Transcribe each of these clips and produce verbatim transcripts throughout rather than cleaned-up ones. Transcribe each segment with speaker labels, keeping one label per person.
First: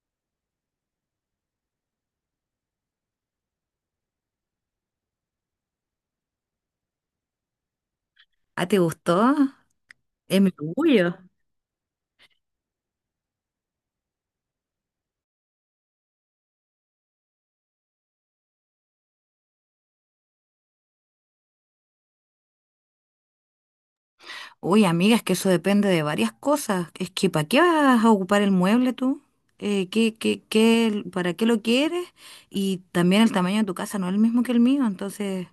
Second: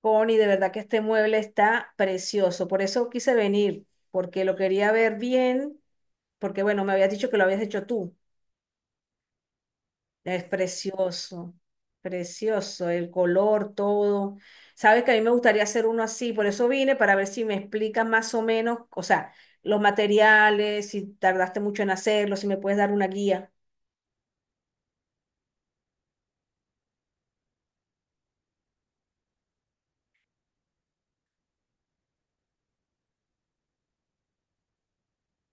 Speaker 1: Connie, de verdad que este mueble está precioso. Por eso quise venir, porque lo quería ver bien, porque bueno, me habías dicho que lo habías hecho tú.
Speaker 2: Ah, ¿te gustó? Es
Speaker 1: Es
Speaker 2: mi orgullo.
Speaker 1: precioso, precioso, el color, todo. Sabes que a mí me gustaría hacer uno así, por eso vine para ver si me explicas más o menos, o sea, los materiales, si tardaste mucho en hacerlo, si me puedes dar una guía.
Speaker 2: Uy, amiga, es que eso depende de varias cosas. Es que ¿para qué vas a ocupar el mueble tú? Eh, ¿qué, qué, qué, para qué lo quieres? Y también el tamaño de tu casa no es el mismo que el mío, entonces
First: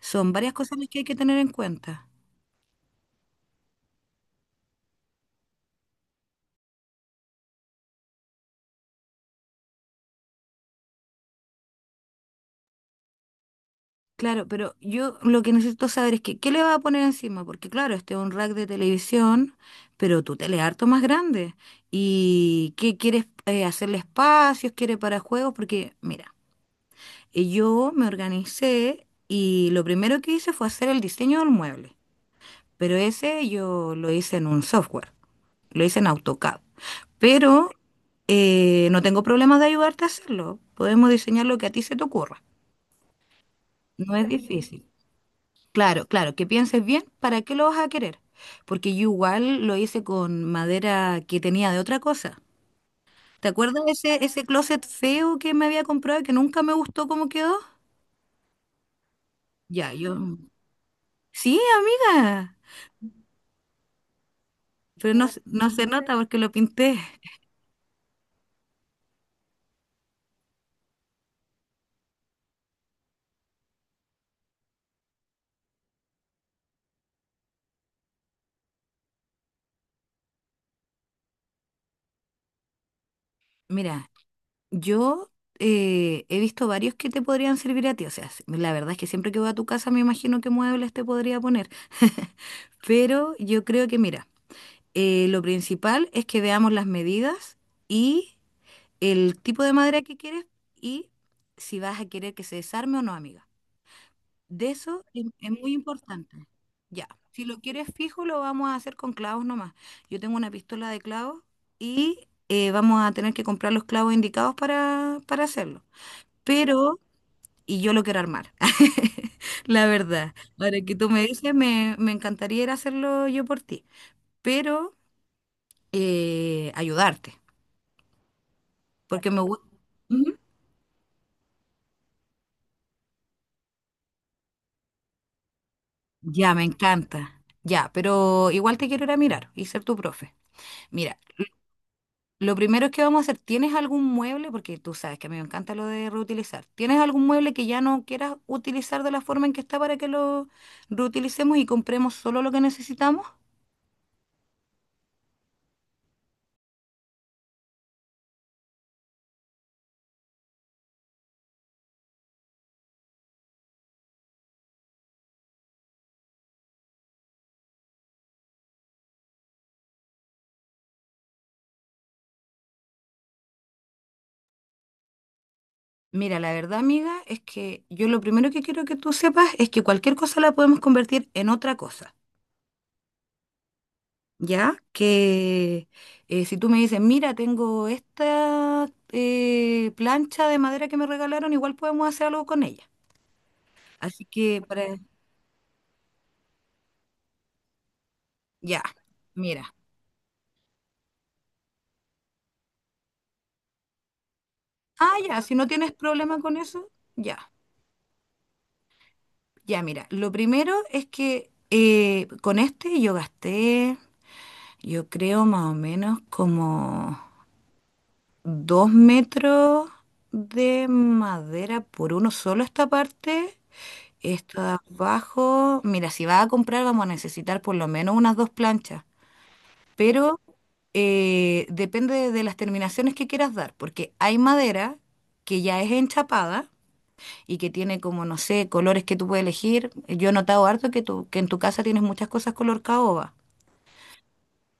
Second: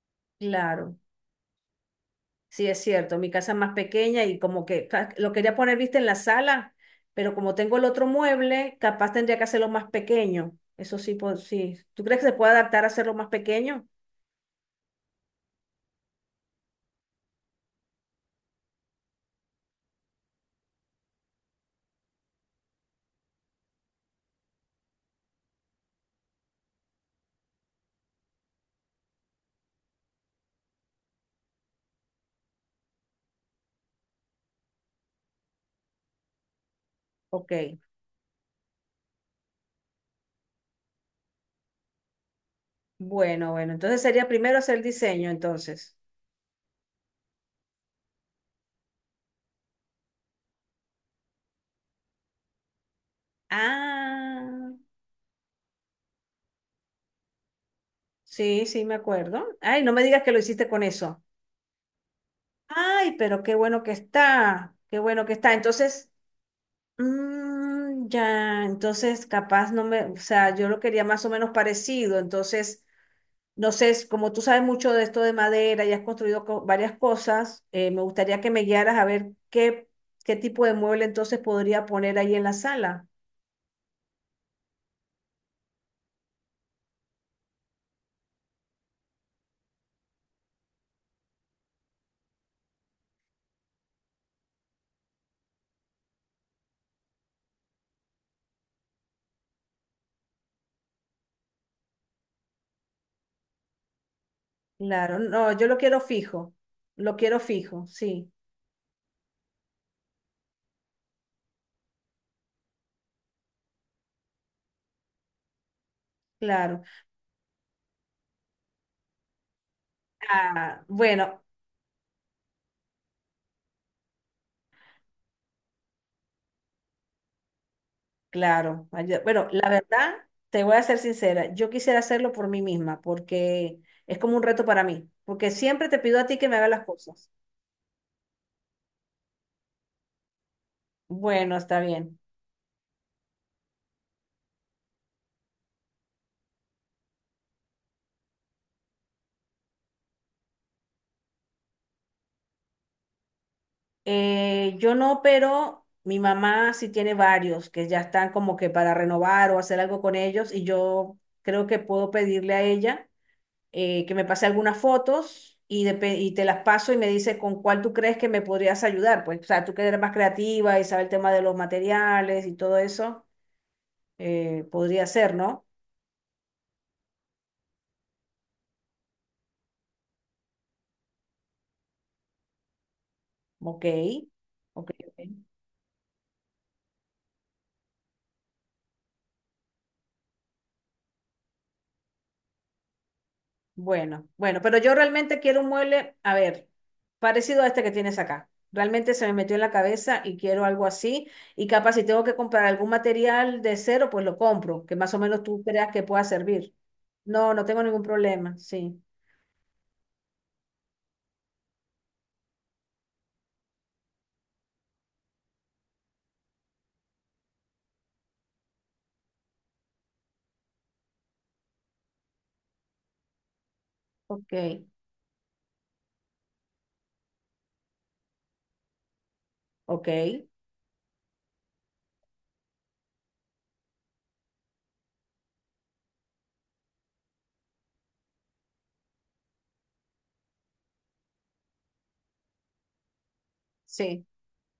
Speaker 2: son varias cosas las
Speaker 1: Claro.
Speaker 2: que hay que tener en cuenta.
Speaker 1: Sí, es cierto, mi casa es más pequeña y como que ca- lo quería poner, viste, en la sala, pero como tengo el otro mueble, capaz tendría que hacerlo más pequeño. Eso sí, pues, sí. ¿Tú crees que se puede adaptar a hacerlo más pequeño?
Speaker 2: Claro, pero yo lo que necesito saber es que ¿qué le vas a poner encima? Porque claro, este es un rack de televisión, pero tu tele es harto más grande. ¿Y qué quieres eh, hacerle espacios? ¿Quieres para juegos? Porque mira. Y yo me organicé y lo primero que hice fue hacer el diseño del mueble, pero ese yo lo hice en un software, lo hice en AutoCAD.
Speaker 1: Ok,
Speaker 2: Pero eh, no tengo problemas de ayudarte a hacerlo, podemos diseñar lo que a ti se te ocurra,
Speaker 1: bueno, bueno, entonces
Speaker 2: no
Speaker 1: sería
Speaker 2: es
Speaker 1: primero hacer el
Speaker 2: difícil.
Speaker 1: diseño, entonces.
Speaker 2: Claro, claro, que pienses bien para qué lo vas a querer, porque yo igual lo hice con madera que tenía de otra cosa. ¿Te acuerdas de ese, ese
Speaker 1: Ah,
Speaker 2: closet feo que me había comprado y que nunca me gustó cómo quedó?
Speaker 1: sí, sí, me acuerdo. Ay,
Speaker 2: Ya,
Speaker 1: no me
Speaker 2: yo...
Speaker 1: digas que lo hiciste con eso.
Speaker 2: Sí, amiga.
Speaker 1: Ay, pero qué bueno que está, qué
Speaker 2: Pero
Speaker 1: bueno
Speaker 2: no,
Speaker 1: que
Speaker 2: se-
Speaker 1: está.
Speaker 2: no se
Speaker 1: Entonces,
Speaker 2: nota porque lo pinté.
Speaker 1: mm, ya, entonces capaz no me, o sea, yo lo quería más o menos parecido, entonces. No sé, como tú sabes mucho de esto de madera y has construido co- varias cosas, eh, me gustaría que me guiaras a ver qué, qué tipo de mueble entonces podría poner ahí en la sala.
Speaker 2: Mira, yo eh, he visto varios que te podrían servir a ti. O sea, s- la verdad es que siempre que voy a tu casa me imagino qué muebles te podría poner. Pero yo creo que, mira, eh, lo principal es que veamos las medidas y el tipo de madera que quieres y si vas a querer que se desarme o no, amiga. De eso
Speaker 1: Claro,
Speaker 2: es, es
Speaker 1: no, yo
Speaker 2: muy
Speaker 1: lo quiero
Speaker 2: importante.
Speaker 1: fijo,
Speaker 2: Ya,
Speaker 1: lo quiero
Speaker 2: si lo
Speaker 1: fijo,
Speaker 2: quieres fijo,
Speaker 1: sí,
Speaker 2: lo vamos a hacer con clavos nomás. Yo tengo una pistola de clavos y eh, vamos a tener que comprar los clavos indicados para, para hacerlo.
Speaker 1: claro.
Speaker 2: Pero, y yo lo quiero armar, la verdad. Ahora
Speaker 1: Ah,
Speaker 2: que tú me
Speaker 1: bueno,
Speaker 2: dices, me, me encantaría ir a hacerlo yo por ti, pero eh, ayudarte,
Speaker 1: claro. Ay,
Speaker 2: porque me,
Speaker 1: bueno,
Speaker 2: gu-
Speaker 1: la verdad, te voy a ser sincera, yo quisiera hacerlo por mí misma porque es como un reto para mí, porque siempre te pido a ti que
Speaker 2: ya
Speaker 1: me
Speaker 2: me
Speaker 1: hagas las cosas.
Speaker 2: encanta. Ya, pero igual te quiero ir a mirar y ser tu profe. Mira,
Speaker 1: Bueno, está bien.
Speaker 2: lo primero que vamos a hacer, ¿tienes algún mueble? Porque tú sabes que a mí me encanta lo de reutilizar. ¿Tienes algún mueble que ya no quieras utilizar de la forma en que está para que lo reutilicemos y compremos solo lo que necesitamos?
Speaker 1: Eh, yo no, pero mi mamá sí tiene varios que ya están como que para renovar o hacer algo con ellos y yo creo que puedo pedirle a ella eh, que me pase algunas fotos y, depe- y te las paso y me dice con cuál tú crees que me podrías ayudar. Pues, o sea, tú que eres más creativa y sabes el tema de los materiales y todo eso, eh, podría ser, ¿no?
Speaker 2: Mira, la verdad, amiga, es que yo lo primero que quiero que tú sepas es que cualquier cosa la podemos convertir en otra cosa,
Speaker 1: Ok,
Speaker 2: ¿ya?
Speaker 1: ok. Ok.
Speaker 2: Que eh, si tú me dices, mira, tengo esta eh, plancha de madera que me regalaron, igual podemos hacer algo con ella. Así
Speaker 1: Bueno,
Speaker 2: que,
Speaker 1: bueno, pero yo
Speaker 2: para...
Speaker 1: realmente quiero un mueble, a ver, parecido a este que tienes acá.
Speaker 2: ya,
Speaker 1: Realmente se me metió en la
Speaker 2: mira.
Speaker 1: cabeza y quiero algo así. Y capaz si tengo que comprar algún material de cero, pues lo compro, que más
Speaker 2: Ah,
Speaker 1: o
Speaker 2: ya,
Speaker 1: menos
Speaker 2: si
Speaker 1: tú
Speaker 2: no tienes
Speaker 1: creas que pueda
Speaker 2: problema con
Speaker 1: servir.
Speaker 2: eso, ya.
Speaker 1: No, no tengo ningún problema, sí.
Speaker 2: Ya, mira, lo primero es que eh, con este yo gasté, yo creo más o menos como dos metros de madera por uno solo esta parte.
Speaker 1: Ok,
Speaker 2: Esto de abajo, mira, si vas a comprar vamos a necesitar por lo menos unas dos planchas,
Speaker 1: ok,
Speaker 2: pero eh, depende de las terminaciones que quieras dar, porque hay madera que ya es enchapada y que tiene como, no sé, colores que tú puedes elegir. Yo he notado harto que, tú, que en tu casa tienes muchas cosas color caoba,
Speaker 1: sí.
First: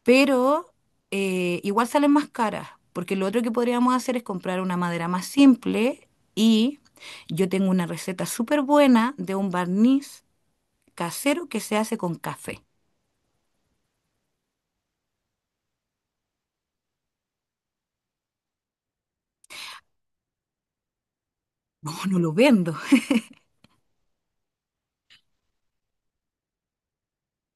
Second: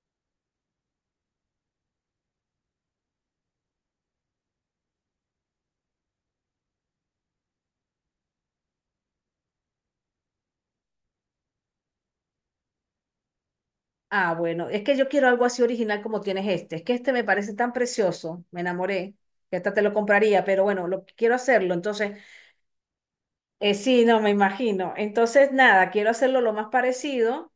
Speaker 2: pero eh, igual salen más caras, porque lo otro que podríamos hacer es comprar una madera más simple y yo tengo una receta súper buena de un barniz casero que se hace con café.
Speaker 1: Ah, bueno, es que yo quiero algo así original como tienes este. Es que este me parece tan precioso, me enamoré, que hasta te lo compraría, pero bueno, lo quiero hacerlo.
Speaker 2: No,
Speaker 1: Entonces,
Speaker 2: no lo vendo.
Speaker 1: Eh, sí, no, me imagino. Entonces, nada, quiero hacerlo lo más parecido.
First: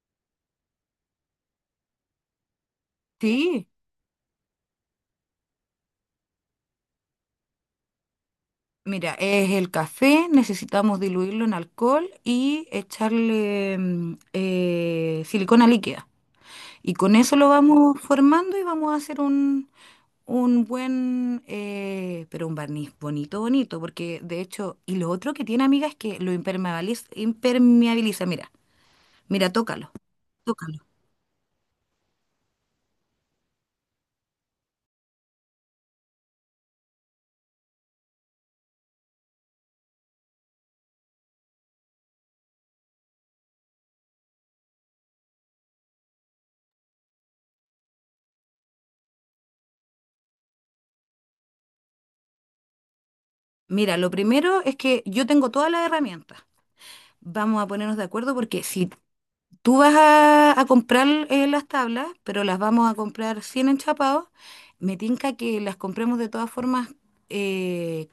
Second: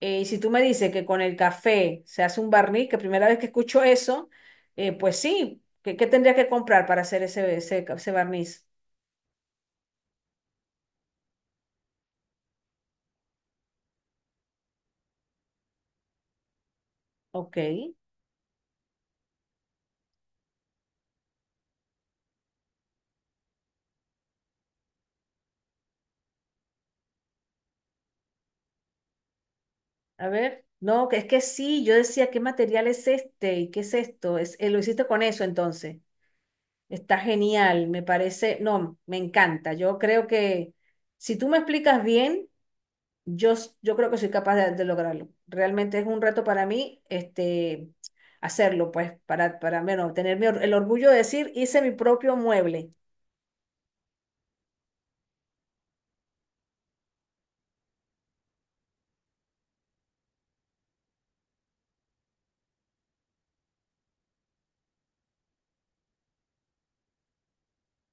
Speaker 1: Eh, y si tú me dices que con el café se hace un barniz, que primera vez que
Speaker 2: Sí,
Speaker 1: escucho eso, eh, pues sí, ¿qué, qué tendría que comprar para hacer ese, ese, ese barniz?
Speaker 2: mira, es el café, necesitamos diluirlo en alcohol y echarle mm, eh, silicona líquida. Y con eso lo
Speaker 1: Ok,
Speaker 2: vamos formando y vamos a hacer un, un buen, eh, pero un barniz bonito, bonito, porque de hecho, y lo otro que tiene, amiga, es que lo impermeabiliza, impermeabiliza. Mira, mira, tócalo,
Speaker 1: a ver.
Speaker 2: tócalo.
Speaker 1: No, que es que sí, yo decía, ¿qué material es este? ¿Y qué es esto? Es, eh, lo hiciste con eso entonces. Está genial, me parece, no, me encanta. Yo creo que si tú me explicas bien... Yo, s- yo creo que soy capaz de, de lograrlo. Realmente es un reto para mí, este, hacerlo, pues, para, para, bueno, tener mi or- el orgullo de decir, hice mi propio mueble.
Speaker 2: Mira, lo primero es que yo tengo todas las herramientas. Vamos a ponernos de acuerdo porque si tú vas a, a comprar eh, las tablas, pero las vamos a comprar sin enchapados, me tinca que las compremos de todas formas eh,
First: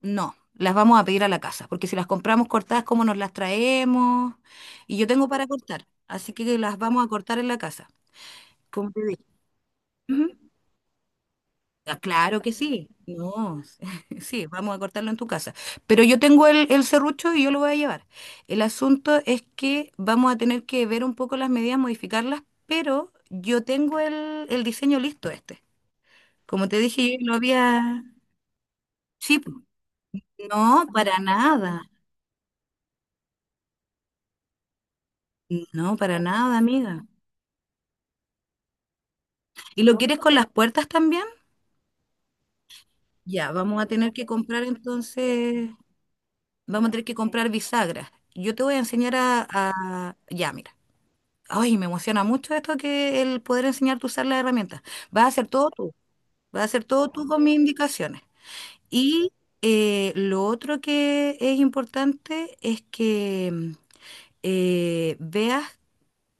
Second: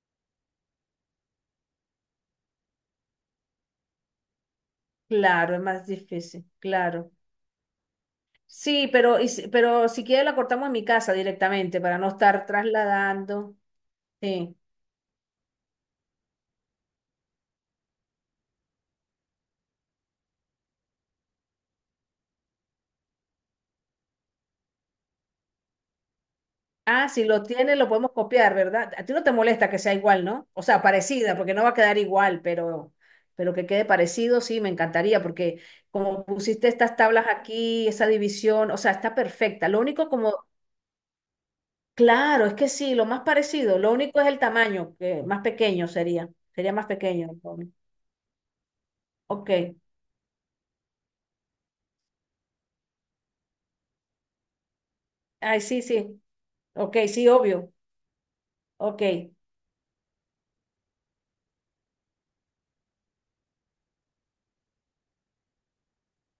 Speaker 2: no, las vamos a pedir a la casa, porque si las compramos cortadas, ¿cómo nos las traemos? Y yo tengo para
Speaker 1: Claro, es
Speaker 2: cortar,
Speaker 1: más
Speaker 2: así
Speaker 1: difícil,
Speaker 2: que las vamos a
Speaker 1: claro.
Speaker 2: cortar en la casa,
Speaker 1: Sí,
Speaker 2: como te
Speaker 1: pero,
Speaker 2: dije.
Speaker 1: y si- pero si quieres la
Speaker 2: Ujú.
Speaker 1: cortamos en mi casa directamente
Speaker 2: Ah,
Speaker 1: para no
Speaker 2: claro
Speaker 1: estar
Speaker 2: que sí,
Speaker 1: trasladando.
Speaker 2: no, sí,
Speaker 1: Sí.
Speaker 2: vamos a cortarlo en tu casa. Pero yo tengo el, el serrucho y yo lo voy a llevar. El asunto es que vamos a tener que ver un poco las medidas, modificarlas, pero yo tengo el, el diseño listo este. Como te
Speaker 1: Ah,
Speaker 2: dije,
Speaker 1: si
Speaker 2: yo lo
Speaker 1: lo tiene, lo
Speaker 2: había...
Speaker 1: podemos copiar, ¿verdad? A ti no te
Speaker 2: Sí, po.
Speaker 1: molesta que sea igual, ¿no? O sea,
Speaker 2: No, para
Speaker 1: parecida, porque no va a
Speaker 2: nada,
Speaker 1: quedar igual, pero, pero que quede parecido, sí, me encantaría, porque
Speaker 2: no, para
Speaker 1: como
Speaker 2: nada,
Speaker 1: pusiste estas
Speaker 2: amiga.
Speaker 1: tablas aquí, esa división, o sea, está perfecta. Lo
Speaker 2: ¿Y lo
Speaker 1: único
Speaker 2: quieres con
Speaker 1: como,
Speaker 2: las puertas también?
Speaker 1: claro, es que sí, lo más
Speaker 2: Ya,
Speaker 1: parecido,
Speaker 2: vamos a
Speaker 1: lo
Speaker 2: tener
Speaker 1: único
Speaker 2: que
Speaker 1: es el
Speaker 2: comprar
Speaker 1: tamaño, que más
Speaker 2: entonces,
Speaker 1: pequeño sería, sería más
Speaker 2: vamos a tener que
Speaker 1: pequeño,
Speaker 2: comprar
Speaker 1: entonces.
Speaker 2: bisagras. Yo te voy a enseñar a,
Speaker 1: Ok,
Speaker 2: a- ya, mira. Ay, me emociona mucho esto que el poder enseñarte a usar las herramientas. Vas a hacer
Speaker 1: ay,
Speaker 2: todo
Speaker 1: sí,
Speaker 2: tú,
Speaker 1: sí,
Speaker 2: vas a hacer
Speaker 1: ok,
Speaker 2: todo tú
Speaker 1: sí,
Speaker 2: con mis
Speaker 1: obvio,
Speaker 2: indicaciones.
Speaker 1: ok,
Speaker 2: Y eh, lo otro que es importante es que mm, eh, veas,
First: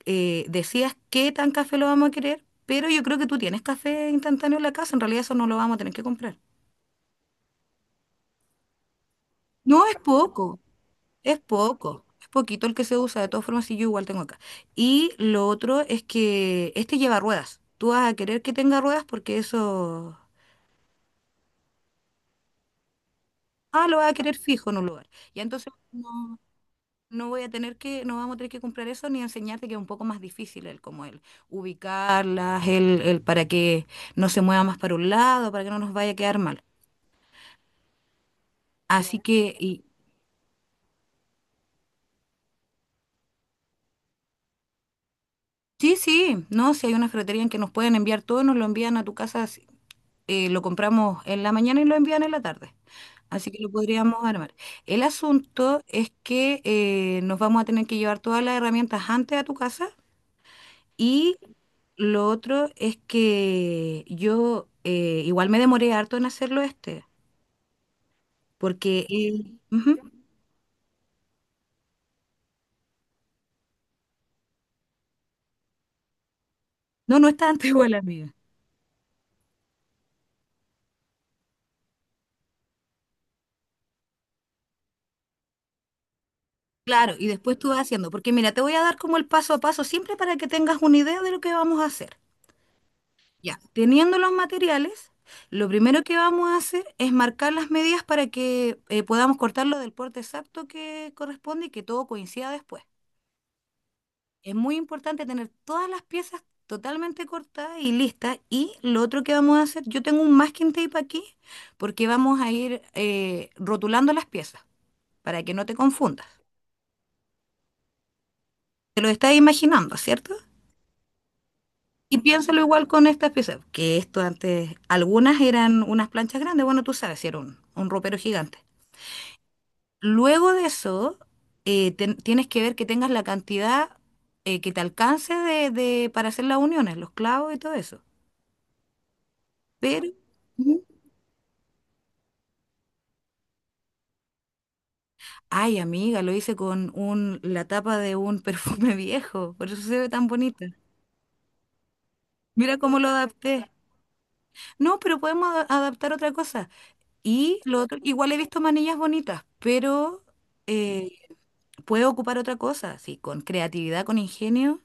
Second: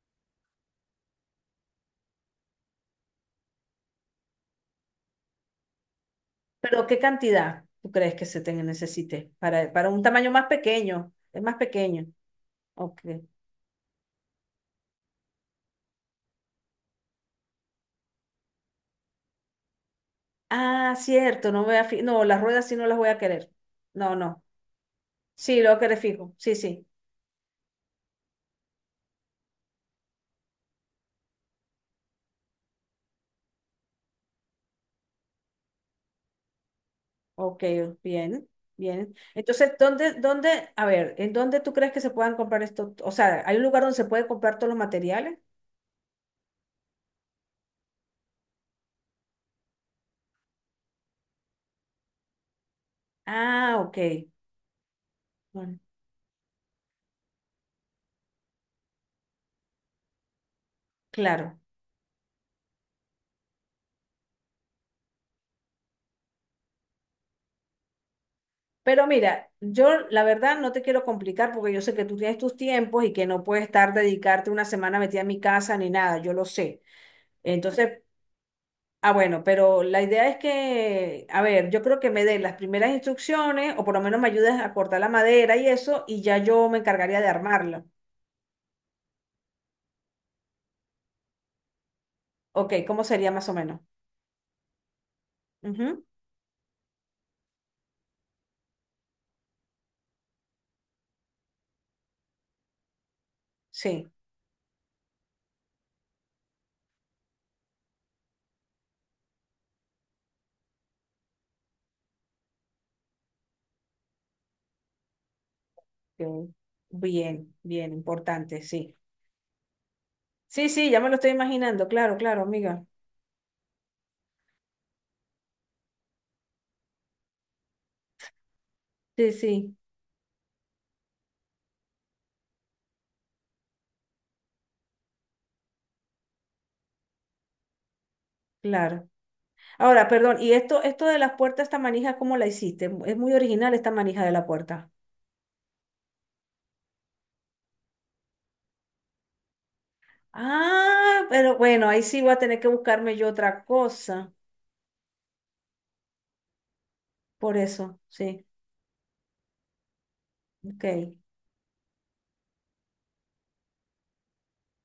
Speaker 2: eh, decías qué tan café lo vamos a querer, pero yo creo que tú tienes café instantáneo en la casa, en realidad eso no lo vamos a tener que comprar.
Speaker 1: pero ¿qué cantidad tú crees que se te necesite para,
Speaker 2: No,
Speaker 1: para
Speaker 2: es
Speaker 1: un tamaño más
Speaker 2: poco,
Speaker 1: pequeño?
Speaker 2: es
Speaker 1: Es más
Speaker 2: poco,
Speaker 1: pequeño,
Speaker 2: es poquito el que se
Speaker 1: ok.
Speaker 2: usa, de todas formas, y yo igual tengo acá. Y lo otro es que este lleva ruedas. Tú vas a querer que tenga ruedas porque eso,
Speaker 1: Ah, cierto, no voy a fi- no, las ruedas sí no las voy a querer.
Speaker 2: ah, lo vas a
Speaker 1: No,
Speaker 2: querer
Speaker 1: no.
Speaker 2: fijo en un lugar. Y
Speaker 1: Sí, lo
Speaker 2: entonces
Speaker 1: voy a querer fijo.
Speaker 2: no,
Speaker 1: Sí, sí.
Speaker 2: no voy a tener que, no vamos a tener que comprar eso ni enseñarte que es un poco más difícil el, como el ubicarlas, el, el para que no se mueva más para un lado, para que no nos vaya a quedar mal.
Speaker 1: Ok, bien, bien.
Speaker 2: Así que,
Speaker 1: Entonces,
Speaker 2: y,
Speaker 1: ¿dónde, dónde, a ver, en dónde tú crees que se puedan comprar esto? O sea, ¿hay un lugar donde se puede comprar todos los materiales?
Speaker 2: sí, sí, no, si hay una ferretería en que nos pueden enviar todo, nos lo envían a tu casa eh, lo compramos en la mañana y lo envían en la tarde. Así que lo
Speaker 1: Ah, ok.
Speaker 2: podríamos armar. El
Speaker 1: Bueno,
Speaker 2: asunto es que eh, nos vamos a tener que llevar todas las herramientas antes a tu casa y
Speaker 1: claro.
Speaker 2: lo otro es que yo eh, igual me demoré harto en hacerlo este, porque
Speaker 1: Pero mira,
Speaker 2: eh,
Speaker 1: yo
Speaker 2: ujú.
Speaker 1: la verdad no te quiero complicar porque yo sé que tú tienes tus tiempos y que no puedes estar dedicarte una semana metida en mi casa ni nada, yo lo sé.
Speaker 2: No, no es tanto igual,
Speaker 1: Entonces,
Speaker 2: amiga.
Speaker 1: ah, bueno, pero la idea es que, a ver, yo creo que me den las primeras instrucciones o por lo menos me ayudes a cortar la madera y eso y ya yo me
Speaker 2: Claro,
Speaker 1: encargaría
Speaker 2: y
Speaker 1: de
Speaker 2: después tú vas
Speaker 1: armarlo.
Speaker 2: haciendo, porque mira, te voy a dar como el paso a paso siempre para que tengas una idea de lo que vamos a hacer.
Speaker 1: Ok, ¿cómo sería más o
Speaker 2: Ya,
Speaker 1: menos?
Speaker 2: teniendo los materiales, lo primero
Speaker 1: Ujú,
Speaker 2: que vamos a hacer es marcar las medidas para que eh, podamos cortarlo del porte exacto que corresponde y que todo coincida después.
Speaker 1: sí,
Speaker 2: Es muy importante tener todas las piezas totalmente cortadas y listas. Y lo otro que vamos a hacer, yo tengo un masking tape aquí porque vamos a ir eh, rotulando las piezas para que no te confundas.
Speaker 1: ok, bien, bien, importante, sí.
Speaker 2: Te lo estás imaginando, ¿cierto?
Speaker 1: Sí, sí, ya me lo estoy imaginando, claro,
Speaker 2: Y
Speaker 1: claro,
Speaker 2: piénsalo
Speaker 1: amiga.
Speaker 2: igual con estas piezas, que esto antes, algunas eran unas planchas grandes, bueno, tú sabes, si era un, un ropero gigante.
Speaker 1: Sí, sí,
Speaker 2: Luego de eso, eh, ten- tienes que ver que tengas la cantidad eh, que te alcance de, de- para hacer las uniones, los clavos y todo eso.
Speaker 1: claro.
Speaker 2: Pero,
Speaker 1: Ahora, perdón, ¿y
Speaker 2: ujú.
Speaker 1: esto, esto de las puertas, esta manija, cómo la hiciste? Es muy original esta manija de la puerta.
Speaker 2: Ay, amiga, lo hice con un, la tapa de un perfume viejo, por eso se ve tan bonita.
Speaker 1: Ah, pero bueno, ahí sí voy a tener que
Speaker 2: Mira cómo lo
Speaker 1: buscarme yo otra
Speaker 2: adapté.
Speaker 1: cosa.
Speaker 2: No, pero podemos ada- adaptar otra cosa.
Speaker 1: Por
Speaker 2: Y lo otro,
Speaker 1: eso,
Speaker 2: igual he
Speaker 1: sí.
Speaker 2: visto manillas bonitas, pero
Speaker 1: Ok,
Speaker 2: eh, puedo ocupar otra cosa, sí, con creatividad, con ingenio.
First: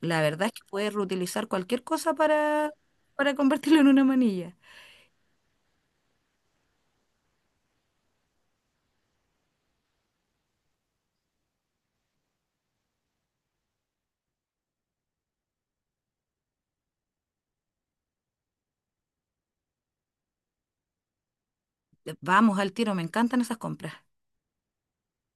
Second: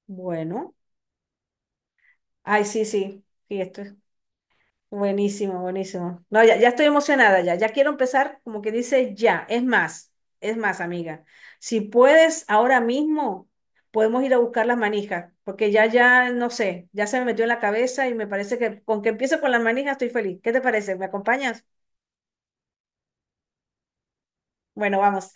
Speaker 2: La verdad es que
Speaker 1: bueno.
Speaker 2: puedes reutilizar cualquier cosa
Speaker 1: Ay,
Speaker 2: para,
Speaker 1: sí, sí,
Speaker 2: para
Speaker 1: sí,
Speaker 2: convertirlo
Speaker 1: esto
Speaker 2: en
Speaker 1: es
Speaker 2: una manilla.
Speaker 1: buenísimo, buenísimo. No, ya, ya estoy emocionada, ya, ya quiero empezar, como que dice, ya, es más, es más, amiga. Si puedes, ahora mismo podemos ir a buscar las manijas, porque ya, ya, no sé, ya se me metió en la cabeza y me parece que con que empiece con las manijas estoy feliz. ¿Qué te parece? ¿Me acompañas?
Speaker 2: Vamos al tiro, me encantan esas compras.
Speaker 1: Bueno, vamos.